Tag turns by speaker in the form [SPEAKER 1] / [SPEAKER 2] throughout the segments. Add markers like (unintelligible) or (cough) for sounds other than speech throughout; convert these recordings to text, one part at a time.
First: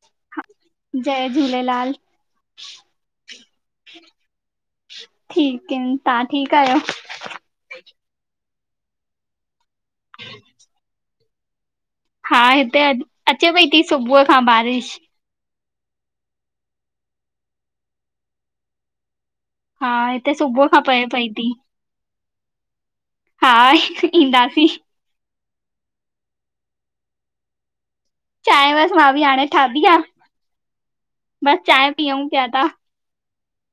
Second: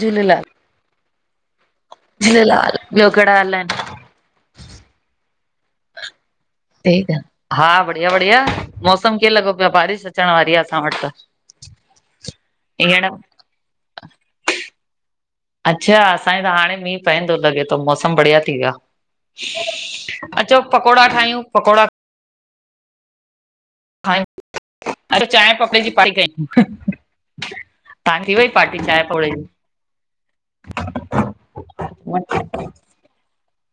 [SPEAKER 1] झूलेलाल
[SPEAKER 2] जय झूलेलाल
[SPEAKER 1] झूलेलाल ॿियो कहिड़ा हाल आहिन
[SPEAKER 2] ठीक आहिन तव्हां ठीकु आहियो।
[SPEAKER 1] ठीक आ। हा बढ़िया बढ़िया मौसम कीअं लॻो पियो आहे बारिश अचण वारी आहे असां वटि त।
[SPEAKER 2] हा हिते अ
[SPEAKER 1] हींअर
[SPEAKER 2] अचे पई थी सुबुह खां बारिश।
[SPEAKER 1] अच्छा असांजे त हाणे मींहुं पव थो लॻे थो मौसम बढ़िया थी वियो आ
[SPEAKER 2] हा हिते
[SPEAKER 1] अचो
[SPEAKER 2] सुबुह खां पए
[SPEAKER 1] पकोड़ा
[SPEAKER 2] पई
[SPEAKER 1] ठाहियूं
[SPEAKER 2] थी।
[SPEAKER 1] पकोड़ा
[SPEAKER 2] हा
[SPEAKER 1] खायूं,
[SPEAKER 2] ईंदासीं
[SPEAKER 1] अचो चांहि पपड़े जी पाई क (inaudible)
[SPEAKER 2] चांहि बस मां बि हाणे ठाती आहे बसि चांह पीऊं पिया ता।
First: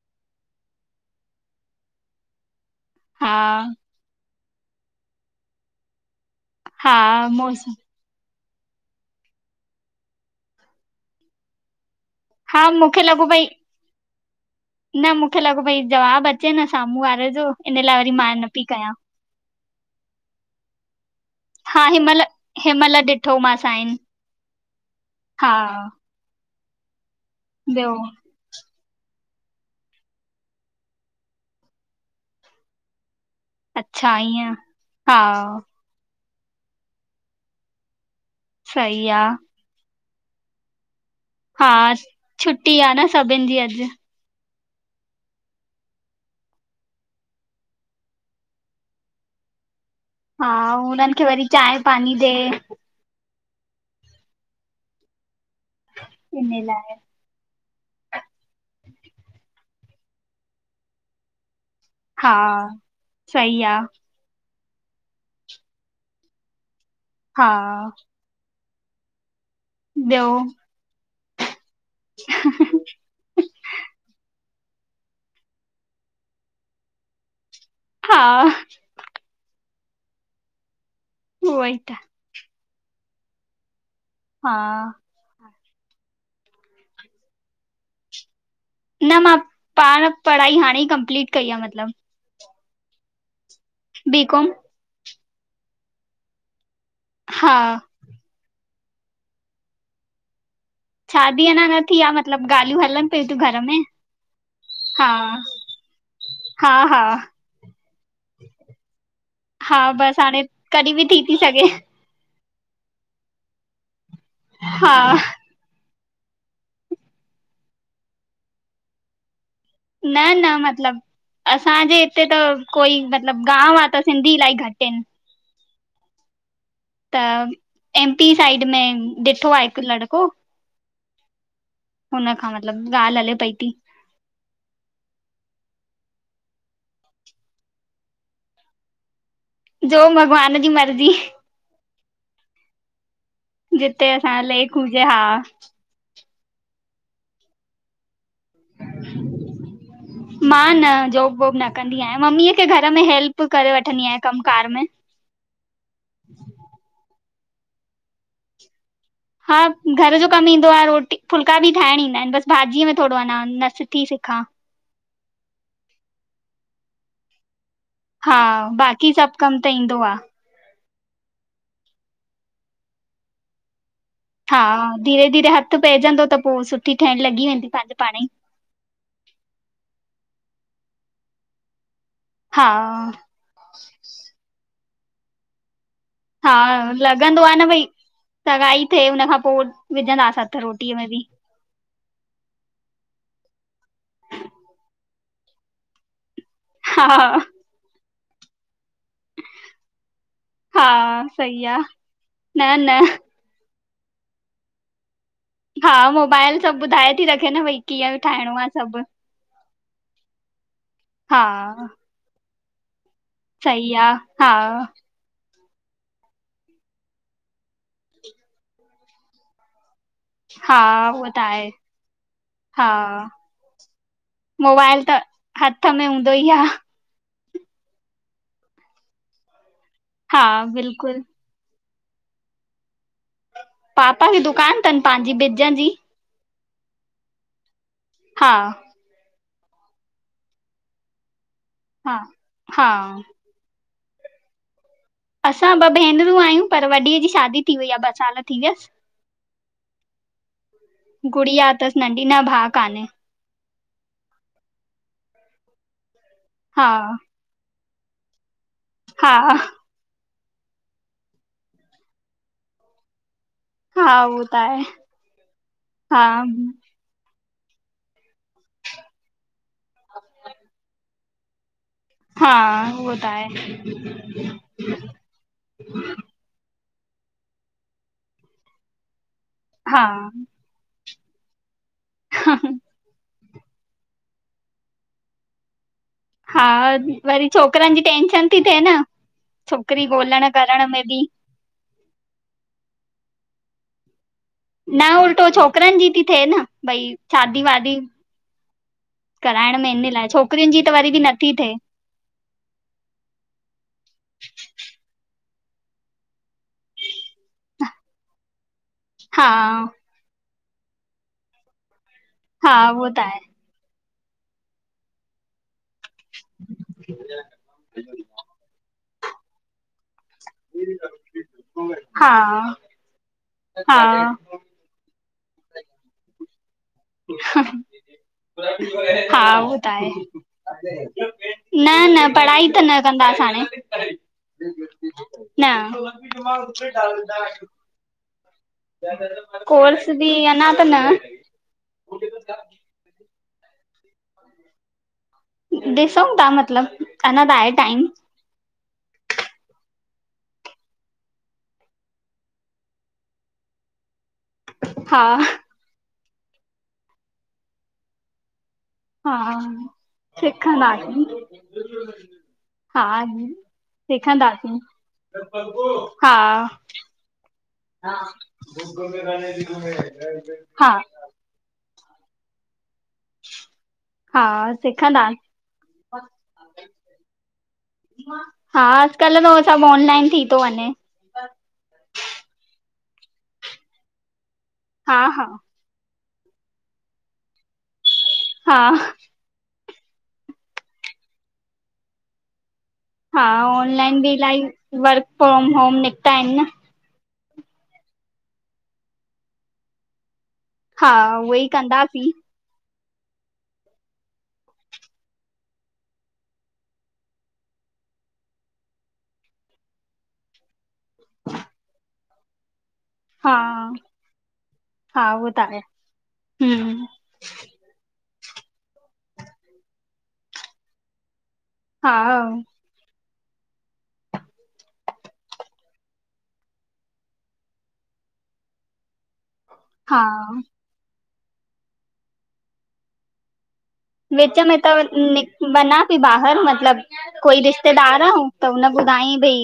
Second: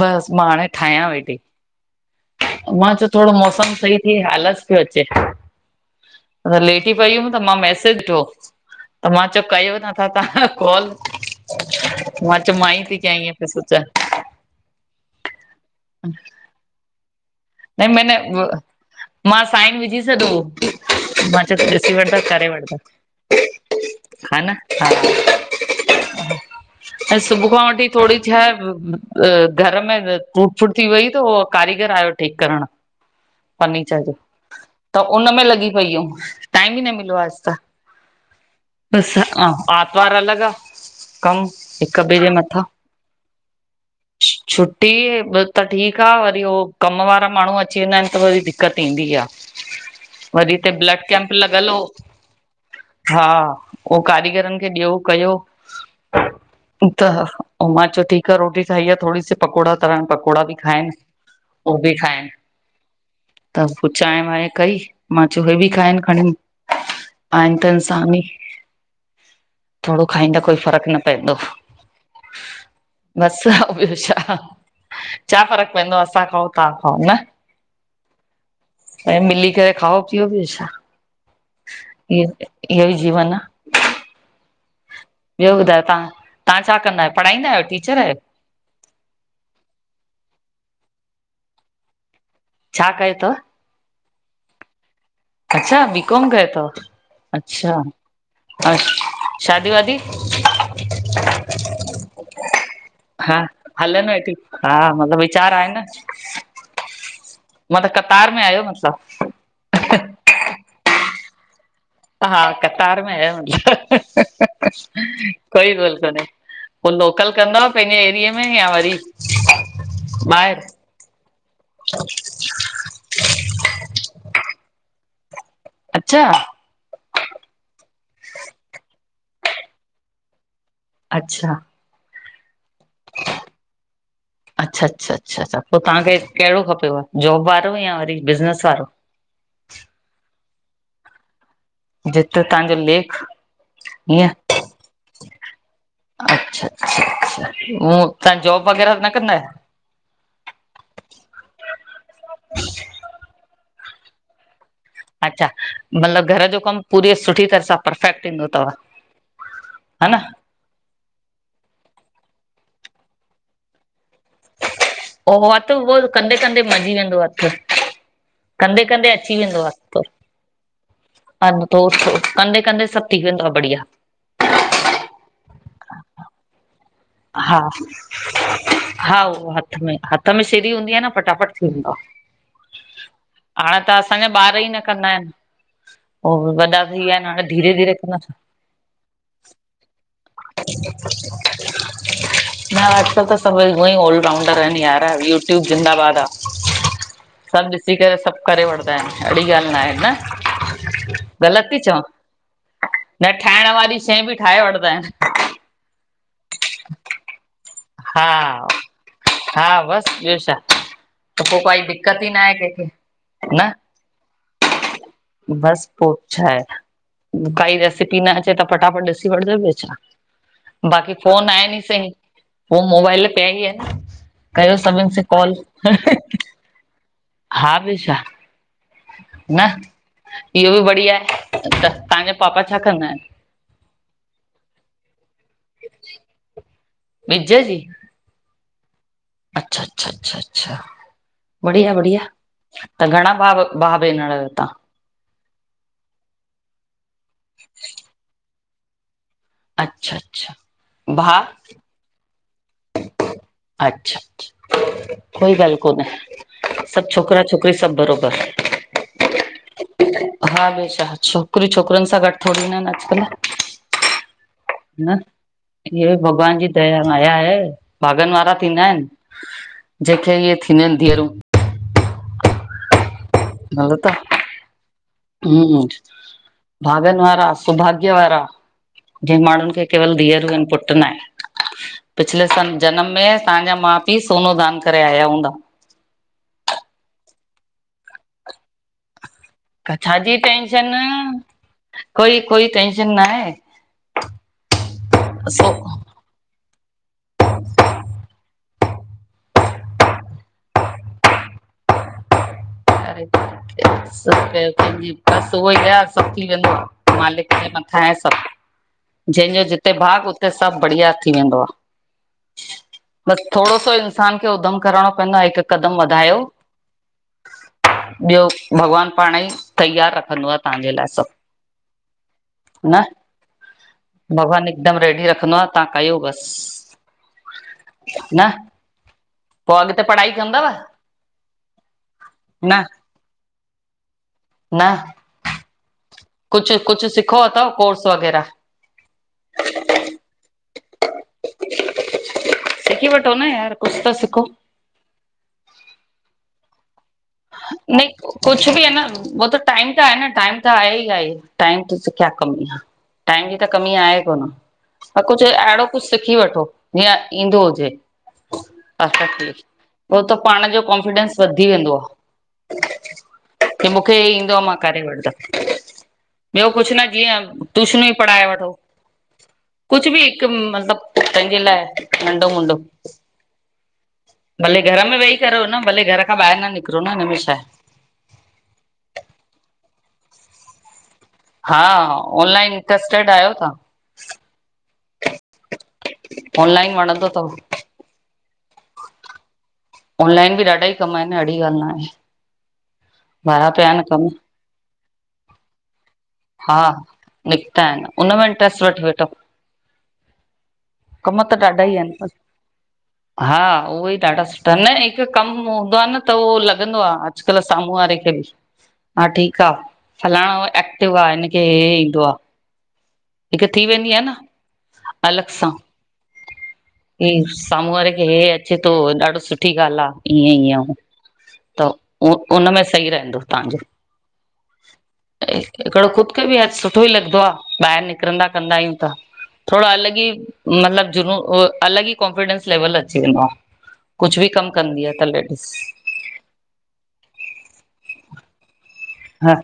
[SPEAKER 1] बसि मां हाणे ठाहियां वेठी मां चयो थोरो
[SPEAKER 2] हा
[SPEAKER 1] मौसम सही इय आलस पियो अचे लेटी
[SPEAKER 2] हा
[SPEAKER 1] पई हुयमि त मां
[SPEAKER 2] मौसम
[SPEAKER 1] मैसेज ॾिठो त मां चयो करे वठां तव्हां सा कॉल मां चयो
[SPEAKER 2] हा
[SPEAKER 1] माई थी
[SPEAKER 2] मूंखे
[SPEAKER 1] कया
[SPEAKER 2] लॻो
[SPEAKER 1] ईय पई सोचा
[SPEAKER 2] न मूंखे लॻो भई जवाबु अचे न साम्हूं वारे जो इन
[SPEAKER 1] नहीं
[SPEAKER 2] लाइ वरी मां न
[SPEAKER 1] मैंने
[SPEAKER 2] पई कयां
[SPEAKER 1] मां साइन विझी छॾो
[SPEAKER 2] हा
[SPEAKER 1] ॾिसी वठ त
[SPEAKER 2] हिमहिल
[SPEAKER 1] करे
[SPEAKER 2] हिमहिल
[SPEAKER 1] वठंदा
[SPEAKER 2] ॾिठोमांस साइन
[SPEAKER 1] हा न हा
[SPEAKER 2] हा
[SPEAKER 1] ऐं सुबुह खां वठी
[SPEAKER 2] ॿियो
[SPEAKER 1] थोरी छ घर में टूट फूट थी वई त उहो कारीगर आयो ठीकु करणु फर्नीचर जो
[SPEAKER 2] अच्छा ईअं
[SPEAKER 1] त
[SPEAKER 2] हा
[SPEAKER 1] उन में लॻी पई हुयम टाइम बि न मिलियो आहे अॼु
[SPEAKER 2] सही आ।
[SPEAKER 1] त आतवार अलॻि आहे। कम हिक ॿि जे मथां
[SPEAKER 2] सभिनि जी अॼु
[SPEAKER 1] छुटी त ठीकु आहे वरी उह कम वारा माण्हू अची वेंदा आहिन त वरी दिक़त ईंदी आहे।
[SPEAKER 2] हा
[SPEAKER 1] वरी हिते ब्लड
[SPEAKER 2] हुननि खे
[SPEAKER 1] कैंप
[SPEAKER 2] वरी
[SPEAKER 1] लॻल हो
[SPEAKER 2] चांहि पाणी ॾे
[SPEAKER 1] हा पोइ कारीगरनि खे ॾियो कयो
[SPEAKER 2] इन लाइ।
[SPEAKER 1] त उ मां चयो ठीकु आहे रोटी ठाही आहे थोरी सी पकोड़ा तरण पकोड़ा बि खाइनि उ बि ठाहिण
[SPEAKER 2] हा सही
[SPEAKER 1] त
[SPEAKER 2] आ
[SPEAKER 1] पोइ चांहि वांहि कई। मां चयो हे बि खाइन खणी,
[SPEAKER 2] हा
[SPEAKER 1] आहिनि त इंसान ही। थोडो खाईंदा कोई फ़र्क़ु न पवंदो।
[SPEAKER 2] ह ह ह
[SPEAKER 1] छा ॿियो छा, छा फ़र्क़ु पएंदो आ असां खओं तां खाओ न।
[SPEAKER 2] हा
[SPEAKER 1] ऐं मिली करे खाओ पीओ ॿियो छा,
[SPEAKER 2] उहो ई त।
[SPEAKER 1] इहो ई जीवन आ।
[SPEAKER 2] हा
[SPEAKER 1] ॿियो ॿुधायो तां, तां छा कंदा आहियो पढ़ाईंदा आहियो टीचर आयो।
[SPEAKER 2] न मां पाण पढ़ाई हाणे ई कंप्लीट कई आ मतिलबु।
[SPEAKER 1] छा कयो तव?
[SPEAKER 2] बी-कॉम।
[SPEAKER 1] अच्छा बी-कॉम कयो तव,
[SPEAKER 2] हा
[SPEAKER 1] अच्छा। अछ शादी वादी
[SPEAKER 2] शादी अञां न थी आ मतिलबु ॻाल्हियूं हलनि पियूं
[SPEAKER 1] हा
[SPEAKER 2] थियूं घर में,
[SPEAKER 1] हलनि वेठी
[SPEAKER 2] हा।
[SPEAKER 1] मतिलबु वीचार आहे
[SPEAKER 2] हा हा
[SPEAKER 1] म त कतार में आहियो मतिलबु?
[SPEAKER 2] हा बसि हाणे कॾी बि थी ती सघे।
[SPEAKER 1] हा कतार में आया हो मतिलबु।
[SPEAKER 2] हा
[SPEAKER 1] कोई ॻाल्हि कोन्हे, पो लोकल कंद पंहिंजे एरिए में या वरी
[SPEAKER 2] न न
[SPEAKER 1] ॿाहिरि
[SPEAKER 2] मतिलबु असांजे हिते त कोई मतिलबु गांव आ, त सिंधी इलाही घटि हिनि
[SPEAKER 1] अच्छा
[SPEAKER 2] त एमपी साइड में ॾिठो आ हिकु लड़को।
[SPEAKER 1] अच्छा
[SPEAKER 2] हुन खां मतिलबु ॻाल्हि हले पई थी।
[SPEAKER 1] अच्छा अच्छा अच्छा पो तव्हांखे कहिड़ो खपेव, जॉब वारो या वरी बिज़नेस वारो?
[SPEAKER 2] जो भॻवान जी मर्ज़ी।
[SPEAKER 1] जिते तव्हांजो लेख
[SPEAKER 2] जिते
[SPEAKER 1] ईअं
[SPEAKER 2] असांज लेक हुजे हा।
[SPEAKER 1] अच्छा अच्छा अच्छा हू तां जॉब वग़ैरहा न कंदा आहियो?
[SPEAKER 2] ह (unintelligible) मां न जॉब-वॉब न कंदी आहियां मम्मीअ खे घर में हेल्प करे वठंदी आहियां कमु कार में।
[SPEAKER 1] अच्छा, मतिलबु घर जो कमु पूरी सुठी तरह सां परफेक्ट ईंदो तव।
[SPEAKER 2] हा घर जो कमु ईंदो आ रोटी फुलका बि ठाहिण ईंदा आहिनि बसि भाॼीअ में थोडो अञां नथीं सिखां।
[SPEAKER 1] ओ हथु उहो कंदे कंदे मंझी वेंदो हथु।
[SPEAKER 2] हा
[SPEAKER 1] कंंदे कंंदे
[SPEAKER 2] बाक़ी सभु
[SPEAKER 1] अची
[SPEAKER 2] कम
[SPEAKER 1] वेंदो आ
[SPEAKER 2] त
[SPEAKER 1] पो।
[SPEAKER 2] ईंदो आहे
[SPEAKER 1] अन त उथो कंदे कंंदे सभु थी वेंदो आ बढिया।
[SPEAKER 2] हा धीरे धीरे हथु पैजंदो त पो सुठ
[SPEAKER 1] हा, हा उहो हथु में, हथु में सीरी हूंदी आ न फटाफट थी वेंदो आ।
[SPEAKER 2] हा
[SPEAKER 1] हाणे त असांजा ॿार ई न कंदा आहिनि, उ
[SPEAKER 2] हा
[SPEAKER 1] वॾा थी विया आहिनि
[SPEAKER 2] लॻंदो
[SPEAKER 1] हाणे
[SPEAKER 2] आहे न
[SPEAKER 1] धीरे
[SPEAKER 2] भई
[SPEAKER 1] धीरे कंदा।
[SPEAKER 2] सगाई थे हुनखां पो, विझंदासीं हथु।
[SPEAKER 1] हा (unintelligible)
[SPEAKER 2] (inaudible)
[SPEAKER 1] न अॼकल्ह त सभई उअंई ऑल राउंडर आहिनि यार यूट्यूब ज़िंदबाद आ।
[SPEAKER 2] हा,
[SPEAKER 1] सभु ॾिसी करे सभु करे वठदा आहिनि। अहिड़ी ॻाल्हि न आहे
[SPEAKER 2] हा
[SPEAKER 1] न,
[SPEAKER 2] सही
[SPEAKER 1] ग़लति थी
[SPEAKER 2] आ
[SPEAKER 1] चवां न। ठाहिण वारी शइ बि ठाहे वठदा आहिन।
[SPEAKER 2] हा मोबाइल सभु ॿुधाए थी रखे न भई कीअं ठाहिणो आ
[SPEAKER 1] हा
[SPEAKER 2] सभु।
[SPEAKER 1] हा बसि ॿियो छा
[SPEAKER 2] हा
[SPEAKER 1] त पो काई दिक़त ई न आहे कंहिंखे।
[SPEAKER 2] सही आ, हा।
[SPEAKER 1] बस पो छा आहे, काई रेसिपी न अचे त फटाफट ॾिसी वठजो ॿियो छा।
[SPEAKER 2] हा
[SPEAKER 1] बाक़ी
[SPEAKER 2] उहो त
[SPEAKER 1] फोन
[SPEAKER 2] आहे
[SPEAKER 1] आहेन ई सही उ
[SPEAKER 2] हा
[SPEAKER 1] मोबाइल पिया ई आहेन। कयो
[SPEAKER 2] मोबाइल
[SPEAKER 1] सभिनि
[SPEAKER 2] त
[SPEAKER 1] से कॉल।
[SPEAKER 2] हथ में हूंदो ई आ
[SPEAKER 1] हा बि छा? न
[SPEAKER 2] हा
[SPEAKER 1] इहो बि बढ़िया
[SPEAKER 2] बिल्कुलु
[SPEAKER 1] आए, त तव्हांजा पापा छा कंदा आहिन?
[SPEAKER 2] पापा जी दुकान तनि पांजी बिजां जी।
[SPEAKER 1] बिज जी?
[SPEAKER 2] हा,
[SPEAKER 1] अच्छा अच्छा अच्छा अच्छा,
[SPEAKER 2] हा
[SPEAKER 1] बढ़िया-बढ़िया
[SPEAKER 2] हा
[SPEAKER 1] त घणा भाव भा बेनड़ आयो तां?
[SPEAKER 2] असां ॿ भेनरूं आहियूं पर वॾीअ जी शादी थी वई आ ॿ साल थी वियस।
[SPEAKER 1] अच्छा अच्छा भाउ
[SPEAKER 2] गुड़िया तस नंढी, न भा कांहे।
[SPEAKER 1] अच्छा कोई ॻाल्ह कोन्हे
[SPEAKER 2] हा
[SPEAKER 1] सभु छोकिरा छोकिरी सभु बरोबर।
[SPEAKER 2] हा,
[SPEAKER 1] हा ॿियो छा, छोकिरी छोकिरनि सां गॾु थोरीयूं आहिनि अॼकल्ह।
[SPEAKER 2] हा उहो त आहे
[SPEAKER 1] न हीअ बि
[SPEAKER 2] हा
[SPEAKER 1] भॻवान जी दया आया आहे। भागन वारा थींदा आहिन जेंखे इअं थींदियूं आहिन धीअरूं।
[SPEAKER 2] हा, उह
[SPEAKER 1] भऱो त। हूं भागन वारा, सौभाग्य वारा जे माणू खे
[SPEAKER 2] हा
[SPEAKER 1] केवल धिअरू इन पुट ना आहे। पिछले सन जनम में तव्हांजा मा पी सोनो दान करे आया हूंदा।
[SPEAKER 2] हा वरी छोकरन जी टेंशन ती थे न। छोकिरी
[SPEAKER 1] छाजी
[SPEAKER 2] ॻोल्हण करण
[SPEAKER 1] टेंशन
[SPEAKER 2] में बि
[SPEAKER 1] कोई कोई टेंशन न आहे।
[SPEAKER 2] न उल्टो
[SPEAKER 1] सो
[SPEAKER 2] छोकरन जी थी थे न भई शादी वादी कराइण में इन लाइ छोकरिन जी त वरी भी नथी थे।
[SPEAKER 1] अरे। (unintelligible) सभ थी वंदो मालिक जे मथां आहे सभ।
[SPEAKER 2] हा
[SPEAKER 1] जंहिंजो जिते भाग, उते सभ बढ़िया थी वेंदो आ।
[SPEAKER 2] हा, उहो त आहे।
[SPEAKER 1] थोडो सो इंसान खे ऊधम करणो पवंदो आ हिक कदम वधाए
[SPEAKER 2] (inaudible)
[SPEAKER 1] ॿियो भॻवान पाणई तयार रखंदो आ। तव्हांजे लाइ सभ,
[SPEAKER 2] हा
[SPEAKER 1] न
[SPEAKER 2] हा
[SPEAKER 1] भॻवान हिकदम रेडी रखंदो आ तव्हां कयो बस।
[SPEAKER 2] हा, उओ
[SPEAKER 1] पोइ
[SPEAKER 2] त
[SPEAKER 1] अॻिते
[SPEAKER 2] आहे।
[SPEAKER 1] पढ़ाई कंदव
[SPEAKER 2] न- न, पढ़ाई त न कंदास हाणे। न-
[SPEAKER 1] कुछ- कुछ सिखो अथव कोर्स वग़ैरह?
[SPEAKER 2] कोर्स भी, अंञा त न।
[SPEAKER 1] सिखी वठो न यार कुछ त सिखो!
[SPEAKER 2] ॾिसंउं ता मतलब! अञा त आहे
[SPEAKER 1] न
[SPEAKER 2] टाइम
[SPEAKER 1] (inaudible) कुछ भी आ न, उहो त- टाइम त आहे न, टाइम त आहे ई आहे, आहे टाइम कया कमी आ! टाइम जी त कमी आहे कोन।
[SPEAKER 2] हा
[SPEAKER 1] त कुछ अहिड़ो कुछ सिखी वठो, जीअं ईंदो हुजे।
[SPEAKER 2] हा
[SPEAKER 1] पो त पाण जो
[SPEAKER 2] सिखंदासीं
[SPEAKER 1] कॉन्फिडेंस वधी वेंदो आ।
[SPEAKER 2] हा
[SPEAKER 1] की मूंखे ईंदो आ मां
[SPEAKER 2] सिखंदासीं,
[SPEAKER 1] करे वठंदमि ॿियो
[SPEAKER 2] हा।
[SPEAKER 1] कुझु न जीअं ट्यूशनूं ई पढ़ाए वठो
[SPEAKER 2] हा
[SPEAKER 1] तैंजे लाए, नंडो हूंदो!
[SPEAKER 2] हा
[SPEAKER 1] भले घर में
[SPEAKER 2] सिखंदा
[SPEAKER 1] वेही करो न, भले घर खां ॿाहिर न निकरो न, हिनमें छा आए!
[SPEAKER 2] हा अॼुकल्ह त उओ सब ऑनलाइन थी थो वंञे।
[SPEAKER 1] हा, ऑनलाइन इंटरेस्टेड आयो तां?
[SPEAKER 2] हा- हा।
[SPEAKER 1] ऑनलाइन वणंदो तव?
[SPEAKER 2] हा
[SPEAKER 1] ऑनलाइन भी ॾाढा ई कम आहिन, अहिड़ी ॻाल न आहे।
[SPEAKER 2] हा
[SPEAKER 1] भया पिया आहिनि
[SPEAKER 2] ऑनलाइन
[SPEAKER 1] कम
[SPEAKER 2] बि इलाही वर्क फ्रोम होम निकता आहिन न।
[SPEAKER 1] निकता आहिन। उनमें इंट्रस्ट वठ वेठो।
[SPEAKER 2] हा
[SPEAKER 1] कम त
[SPEAKER 2] उहे
[SPEAKER 1] ॾाढा ई आहिन,
[SPEAKER 2] कंदासीं
[SPEAKER 1] पर हा उहे ई ॾाढा सुठा त न हिक कम हूंदो आ न त उहो लॻंदो आ अॼुकल्ह सामूं वारे खे बि। हा ठीक आ, फलाणो एक्टिव आ हिनखे हे हे ईंदो आ।
[SPEAKER 2] हा
[SPEAKER 1] हिक थी वेंदी आ न।
[SPEAKER 2] हा उहो
[SPEAKER 1] अलॻ
[SPEAKER 2] त
[SPEAKER 1] सां,
[SPEAKER 2] आहे हम्म
[SPEAKER 1] ई सामूं वारे खे हे ॾाढी सुठी ॻाल आ, ईअं ई त
[SPEAKER 2] हा
[SPEAKER 1] उनमें सही रहंदो तांजो। हिकिड़ो ख़ुदि खे बि ह सुठो ई लॻंदो आ, ॿाहिर निकिरंदा कंदा आहियूं त। थोड़ो अलॻि ई
[SPEAKER 2] हा
[SPEAKER 1] मतिलबु जुनून अलॻि ई कॉनफिडेंस लेवल अची वेंदो आ। कुझु बि
[SPEAKER 2] विच
[SPEAKER 1] कमु
[SPEAKER 2] में त
[SPEAKER 1] कंदी आ लेडीस
[SPEAKER 2] वंञा बहिर मतलब कोई रिश्तेदार आहे त हुन ॿुधाई
[SPEAKER 1] हा
[SPEAKER 2] भई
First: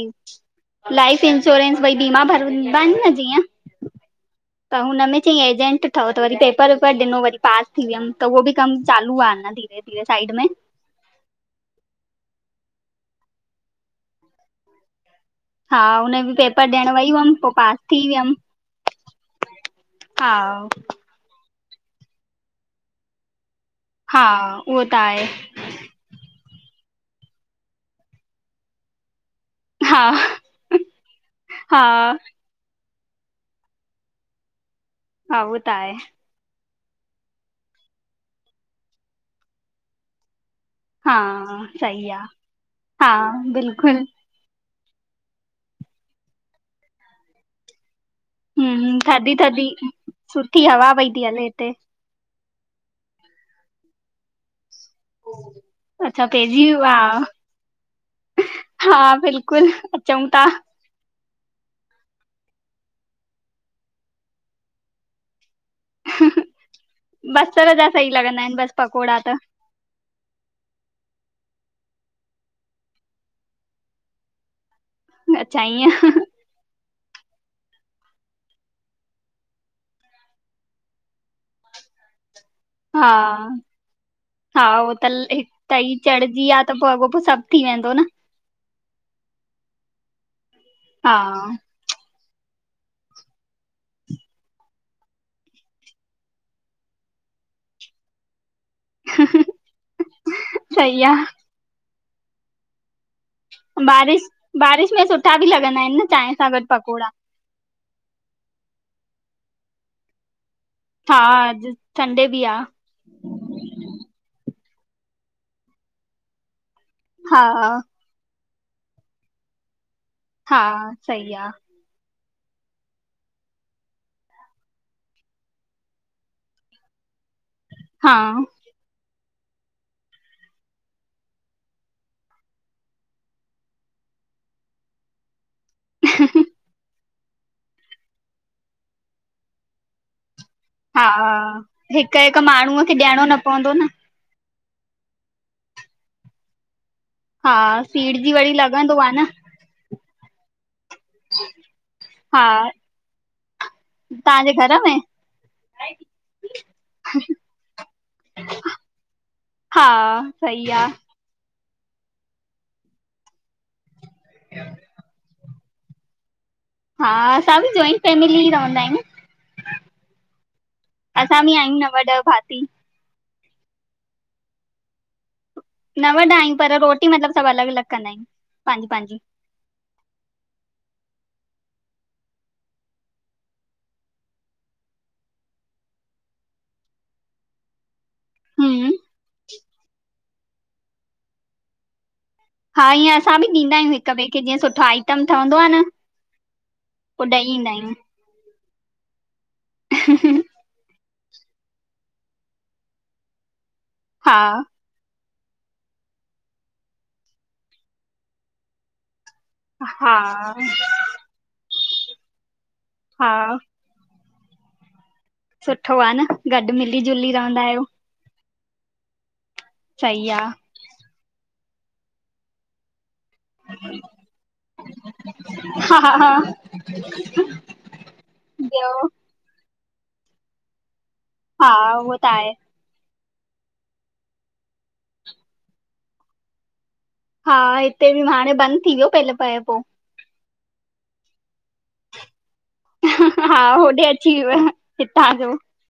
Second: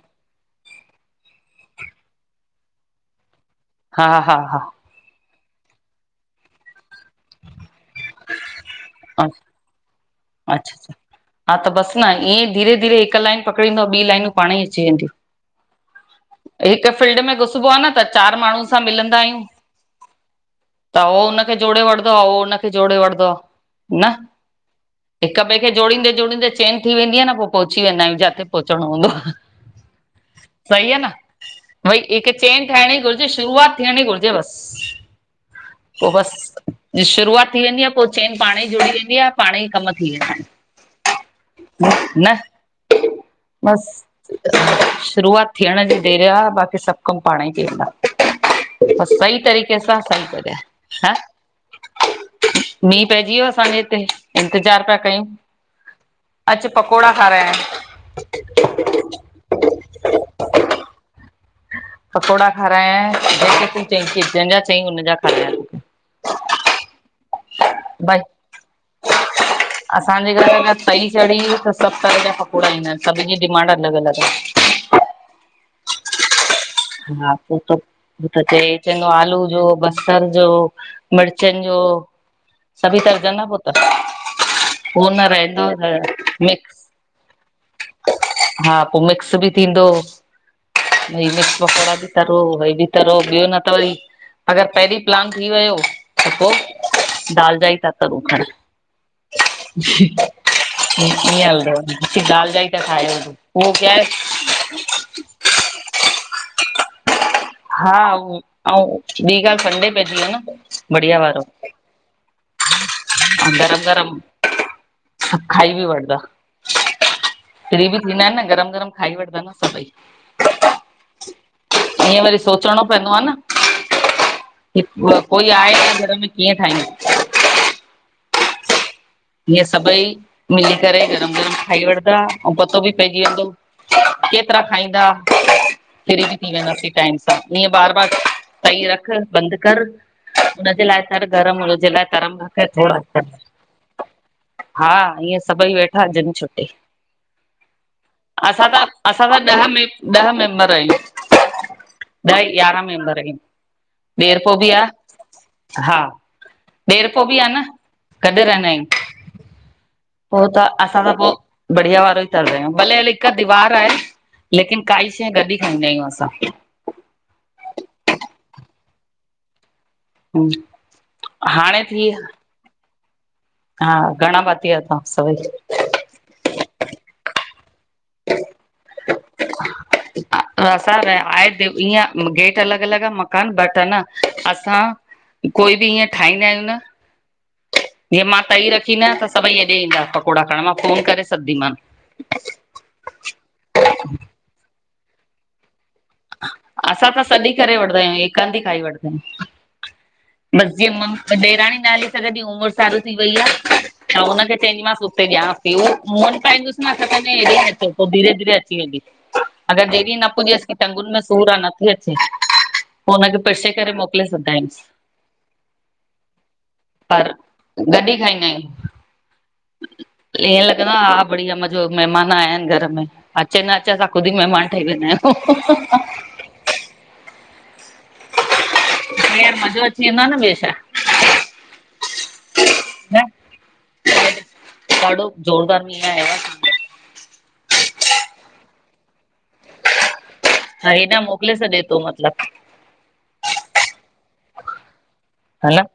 [SPEAKER 2] लाइफ इंश्योरेंस भई बीमा भरंदा आहिन न जीअं
[SPEAKER 1] हा हा हा
[SPEAKER 2] त हुनम में चंईं एजेंट ठव, त वरी पेपर वेपर ॾिनो वरी पास थी वियमि त उहो बि कम चालू आ धीरे धीरे साइड में।
[SPEAKER 1] अच्छा अच्छा हा त बस न, ईअं ई धीरे धीरे हिक लाइन पकड़ींदव, ॿी लाइनू पाणे ई अची वेंदियूं।
[SPEAKER 2] हा हुन बि पेपर
[SPEAKER 1] हिक
[SPEAKER 2] ॾियण वई
[SPEAKER 1] फील्ड में
[SPEAKER 2] हुअमि पो
[SPEAKER 1] घुसबो
[SPEAKER 2] पास
[SPEAKER 1] आ न त
[SPEAKER 2] थी वियमि
[SPEAKER 1] चार माण्हू सां मिलंदा आहियूं।
[SPEAKER 2] हा
[SPEAKER 1] त उहो हुनखे जोड़े वठंदो आ, उ हुनखे जोड़े वठंदो आ, न
[SPEAKER 2] हा उहो त आहे
[SPEAKER 1] हिक ॿिए जोड़िंदे जोड़िंदे चेंन थी वेंदी आ न पो पोउंचीें वेंदा आयूं, जाते पहुचणो हूंदो आ।
[SPEAKER 2] हा
[SPEAKER 1] सही आ न,
[SPEAKER 2] हा
[SPEAKER 1] भई हिकु हिकु चैन ठाहिण घुरजे, शुरूआत थियणी घुरजे बस,
[SPEAKER 2] हा उहो त आहे
[SPEAKER 1] पो बस। शुरूआति थी वेंदी आहे, पोइ चैन पाणई जुड़ीजी वेंदी आहे, पाण ई कमु थी वेंदा आहिनि।
[SPEAKER 2] हा सही आहे। हा बिल्कुलु।
[SPEAKER 1] शुरूआति थियण जी देरि आहे, बाक़ी सभु कमु पाण ई थी वेंदा।
[SPEAKER 2] हम्म
[SPEAKER 1] बसि
[SPEAKER 2] थधी
[SPEAKER 1] सई
[SPEAKER 2] थधी
[SPEAKER 1] तरीक़े सां सई कजै,
[SPEAKER 2] सुठी हवा पई
[SPEAKER 1] हा।
[SPEAKER 2] थी हले हिते
[SPEAKER 1] मींहु पइजी वियो असांजे हिते, इंतजार पिया कयूं,
[SPEAKER 2] अच्छा पेजी
[SPEAKER 1] अच
[SPEAKER 2] वियो
[SPEAKER 1] पकोड़ा
[SPEAKER 2] आ,
[SPEAKER 1] खाणाये।
[SPEAKER 2] हा बिल्कुलु, अचऊं था।
[SPEAKER 1] पकोड़ा खाराये जेके तूं चईं जंहिंजा चईं हुन जा खाराये तोखे।
[SPEAKER 2] हह, बसरु जा सही
[SPEAKER 1] भई
[SPEAKER 2] लॻंदा आहिनि बसि पकोड़ा त।
[SPEAKER 1] असांजे घरि अगरि त तई चढ़ी त सभु तरह जा पकोड़ा ठहिंदा आहिनि, सभिननि जी डिमांड अलॻि-अलॻि आहे।
[SPEAKER 2] अच्छा ईअं।
[SPEAKER 1] हा, पो त त हे चवंदो आलू जो, बसरु जो, मिर्चनि जो सभी
[SPEAKER 2] हा
[SPEAKER 1] तरजंदा पो त।
[SPEAKER 2] हा हो
[SPEAKER 1] उहो न
[SPEAKER 2] तल-तई
[SPEAKER 1] रहंदो
[SPEAKER 2] चढ़जी आहे त
[SPEAKER 1] मिक्स
[SPEAKER 2] पो अॻोपो सभु थी वेंदो न।
[SPEAKER 1] हा पो मिक्स बि थींदो भई
[SPEAKER 2] हा।
[SPEAKER 1] मिक्स पकोड़ा बि तरो, हे बि तरो, ॿियो न त वरी अगरि पहिरीं प्लान थी वियो त पोइ दाल जा ई था तरूं खणी।
[SPEAKER 2] सही आ
[SPEAKER 1] ईअं अलाए दाल जाई तां गाल्हियूं।
[SPEAKER 2] बारिश-बारिश में सुठा बि लॻंदा आहिनि न चांहि सां गॾु पकोड़ा।
[SPEAKER 1] हा आऊं ॿी ॻाल्हि संडे पइजी वियो न।
[SPEAKER 2] हा अॼु संडे बि आहे।
[SPEAKER 1] गरम-गरम खाई बि वठदा।
[SPEAKER 2] हा
[SPEAKER 1] फ्री बि थींदा आहिनि न गरम-गरम खाई वठंदा न सभई।
[SPEAKER 2] हा, सही आहे।
[SPEAKER 1] ईअं वरी सोचणो पवंदो आहे न। हीकु कोई आहे न घरि में कीअं ठाहींदसि।
[SPEAKER 2] हा।
[SPEAKER 1] ईअं सभई मिली करे गरम-गरम खाई वठदा आऊं पतो बि पइजी वेंदो। केतिरा खाईंदा? फ्री बि थी वेंदासीं टाईम सां, निअं बार-बार तई रखि बंदि कर हुनजे लाइ
[SPEAKER 2] हा
[SPEAKER 1] तर गरम, हुनजे लाइ
[SPEAKER 2] हिक हिक
[SPEAKER 1] तराम न त
[SPEAKER 2] माण्हूअ खे
[SPEAKER 1] थोरा।
[SPEAKER 2] ॾियणो न पवंदो न
[SPEAKER 1] हा ईअं सभई वेठा ॼींद छुट्टी,
[SPEAKER 2] हा सीड़जी वरी
[SPEAKER 1] असां
[SPEAKER 2] लॻंदो आ न
[SPEAKER 1] त-असां त ॾह में-ॾह मेंम्बरू आयूं
[SPEAKER 2] हा
[SPEAKER 1] ॾहं-यारा मेंम्बरु आयूं,
[SPEAKER 2] तव्हांजे
[SPEAKER 1] ॾेरपो बी
[SPEAKER 2] घर
[SPEAKER 1] आ
[SPEAKER 2] में
[SPEAKER 1] हा। ॾेरपो बि आ न, गॾु रहंदा आहियूं।
[SPEAKER 2] हा।
[SPEAKER 1] पो त
[SPEAKER 2] सही आ
[SPEAKER 1] असां त पो बढ़िया वारो ई तरदा आहियूं। भले हल हिकु तीवार आहे, लेकिन काई शइ गॾु ई खाईंदा आहियूं असां।
[SPEAKER 2] हा, असां बि जॉइंट फैमिली ई रहंदा आहियूं। असां बि आहियूं
[SPEAKER 1] हाणे थी
[SPEAKER 2] नव-ॾह भाती।
[SPEAKER 1] हा, घणा भाती आहि तव्हां सभई?
[SPEAKER 2] नव-ॾह आहियूं, पर रोटी मतिलबु सभु अलॻ-अलॻ कंदा आहियूं पंहिंजी-पंहिंजी।
[SPEAKER 1] असां रह आहे द ईअ गेट अलॻ अलॻि आ मकान बट आ न असां कोई बि ईअं ठाहींदा आहियूं न जीअं मां तई
[SPEAKER 2] हम्म
[SPEAKER 1] रखी न त सभई हेॾे ईंदा पकोड़ा खणण मां फोन करे छॾंदीमांन।
[SPEAKER 2] हा ईअं असां बि ॾींदा आहियूं हिक ॿे खे जीअ सुठा आइटम ठहंदो आ न।
[SPEAKER 1] असां त
[SPEAKER 2] पो
[SPEAKER 1] सॾ ई
[SPEAKER 2] ॾेई ईंदा
[SPEAKER 1] करे वठंदा आयूं हिक हंध ई खाई वठंदा
[SPEAKER 2] आहियूं
[SPEAKER 1] आइन बस जीअ मम ॾेराणी न हली सघंदी उमिरि सारू थी वई आ आऊं
[SPEAKER 2] हा
[SPEAKER 1] हुनखे चवंदीमां प ते जां मूं वट पाईंदुसि न त हत में चे पो धीरे धरे अची वेंदी। अगर
[SPEAKER 2] हा
[SPEAKER 1] डेली न पुॼेस की टंगुनि में सूर आ नथी अचे पो
[SPEAKER 2] हा
[SPEAKER 1] हुनखे पीसे करे मो किले सधदायूंस।
[SPEAKER 2] सुठो आ न गॾु मिली जुली रहंदा आहियो।
[SPEAKER 1] कॾीं खाईंदा आहिन?
[SPEAKER 2] सही आ
[SPEAKER 1] ईअं लॻंदो आहे हा बढ़िया मजो महिमान आया आहिन घर में। अचे न अचे असां खुदि ई महिमान ठही वेंदा आयूं।
[SPEAKER 2] हा हा, ॿियो?
[SPEAKER 1] यार मज़ो अची वेंदो आ न, ॿियो छा?
[SPEAKER 2] हा, उहो त आहे।
[SPEAKER 1] ढाढो ज़ोरदार मीं आया
[SPEAKER 2] हा हिते बि हाणे बंदि थी वियो पेले पए पो।
[SPEAKER 1] हा हेॾां मोकिले छॾे थो मतलब।
[SPEAKER 2] हा, होॾे अची वियोव हितां जो।
[SPEAKER 1] ह न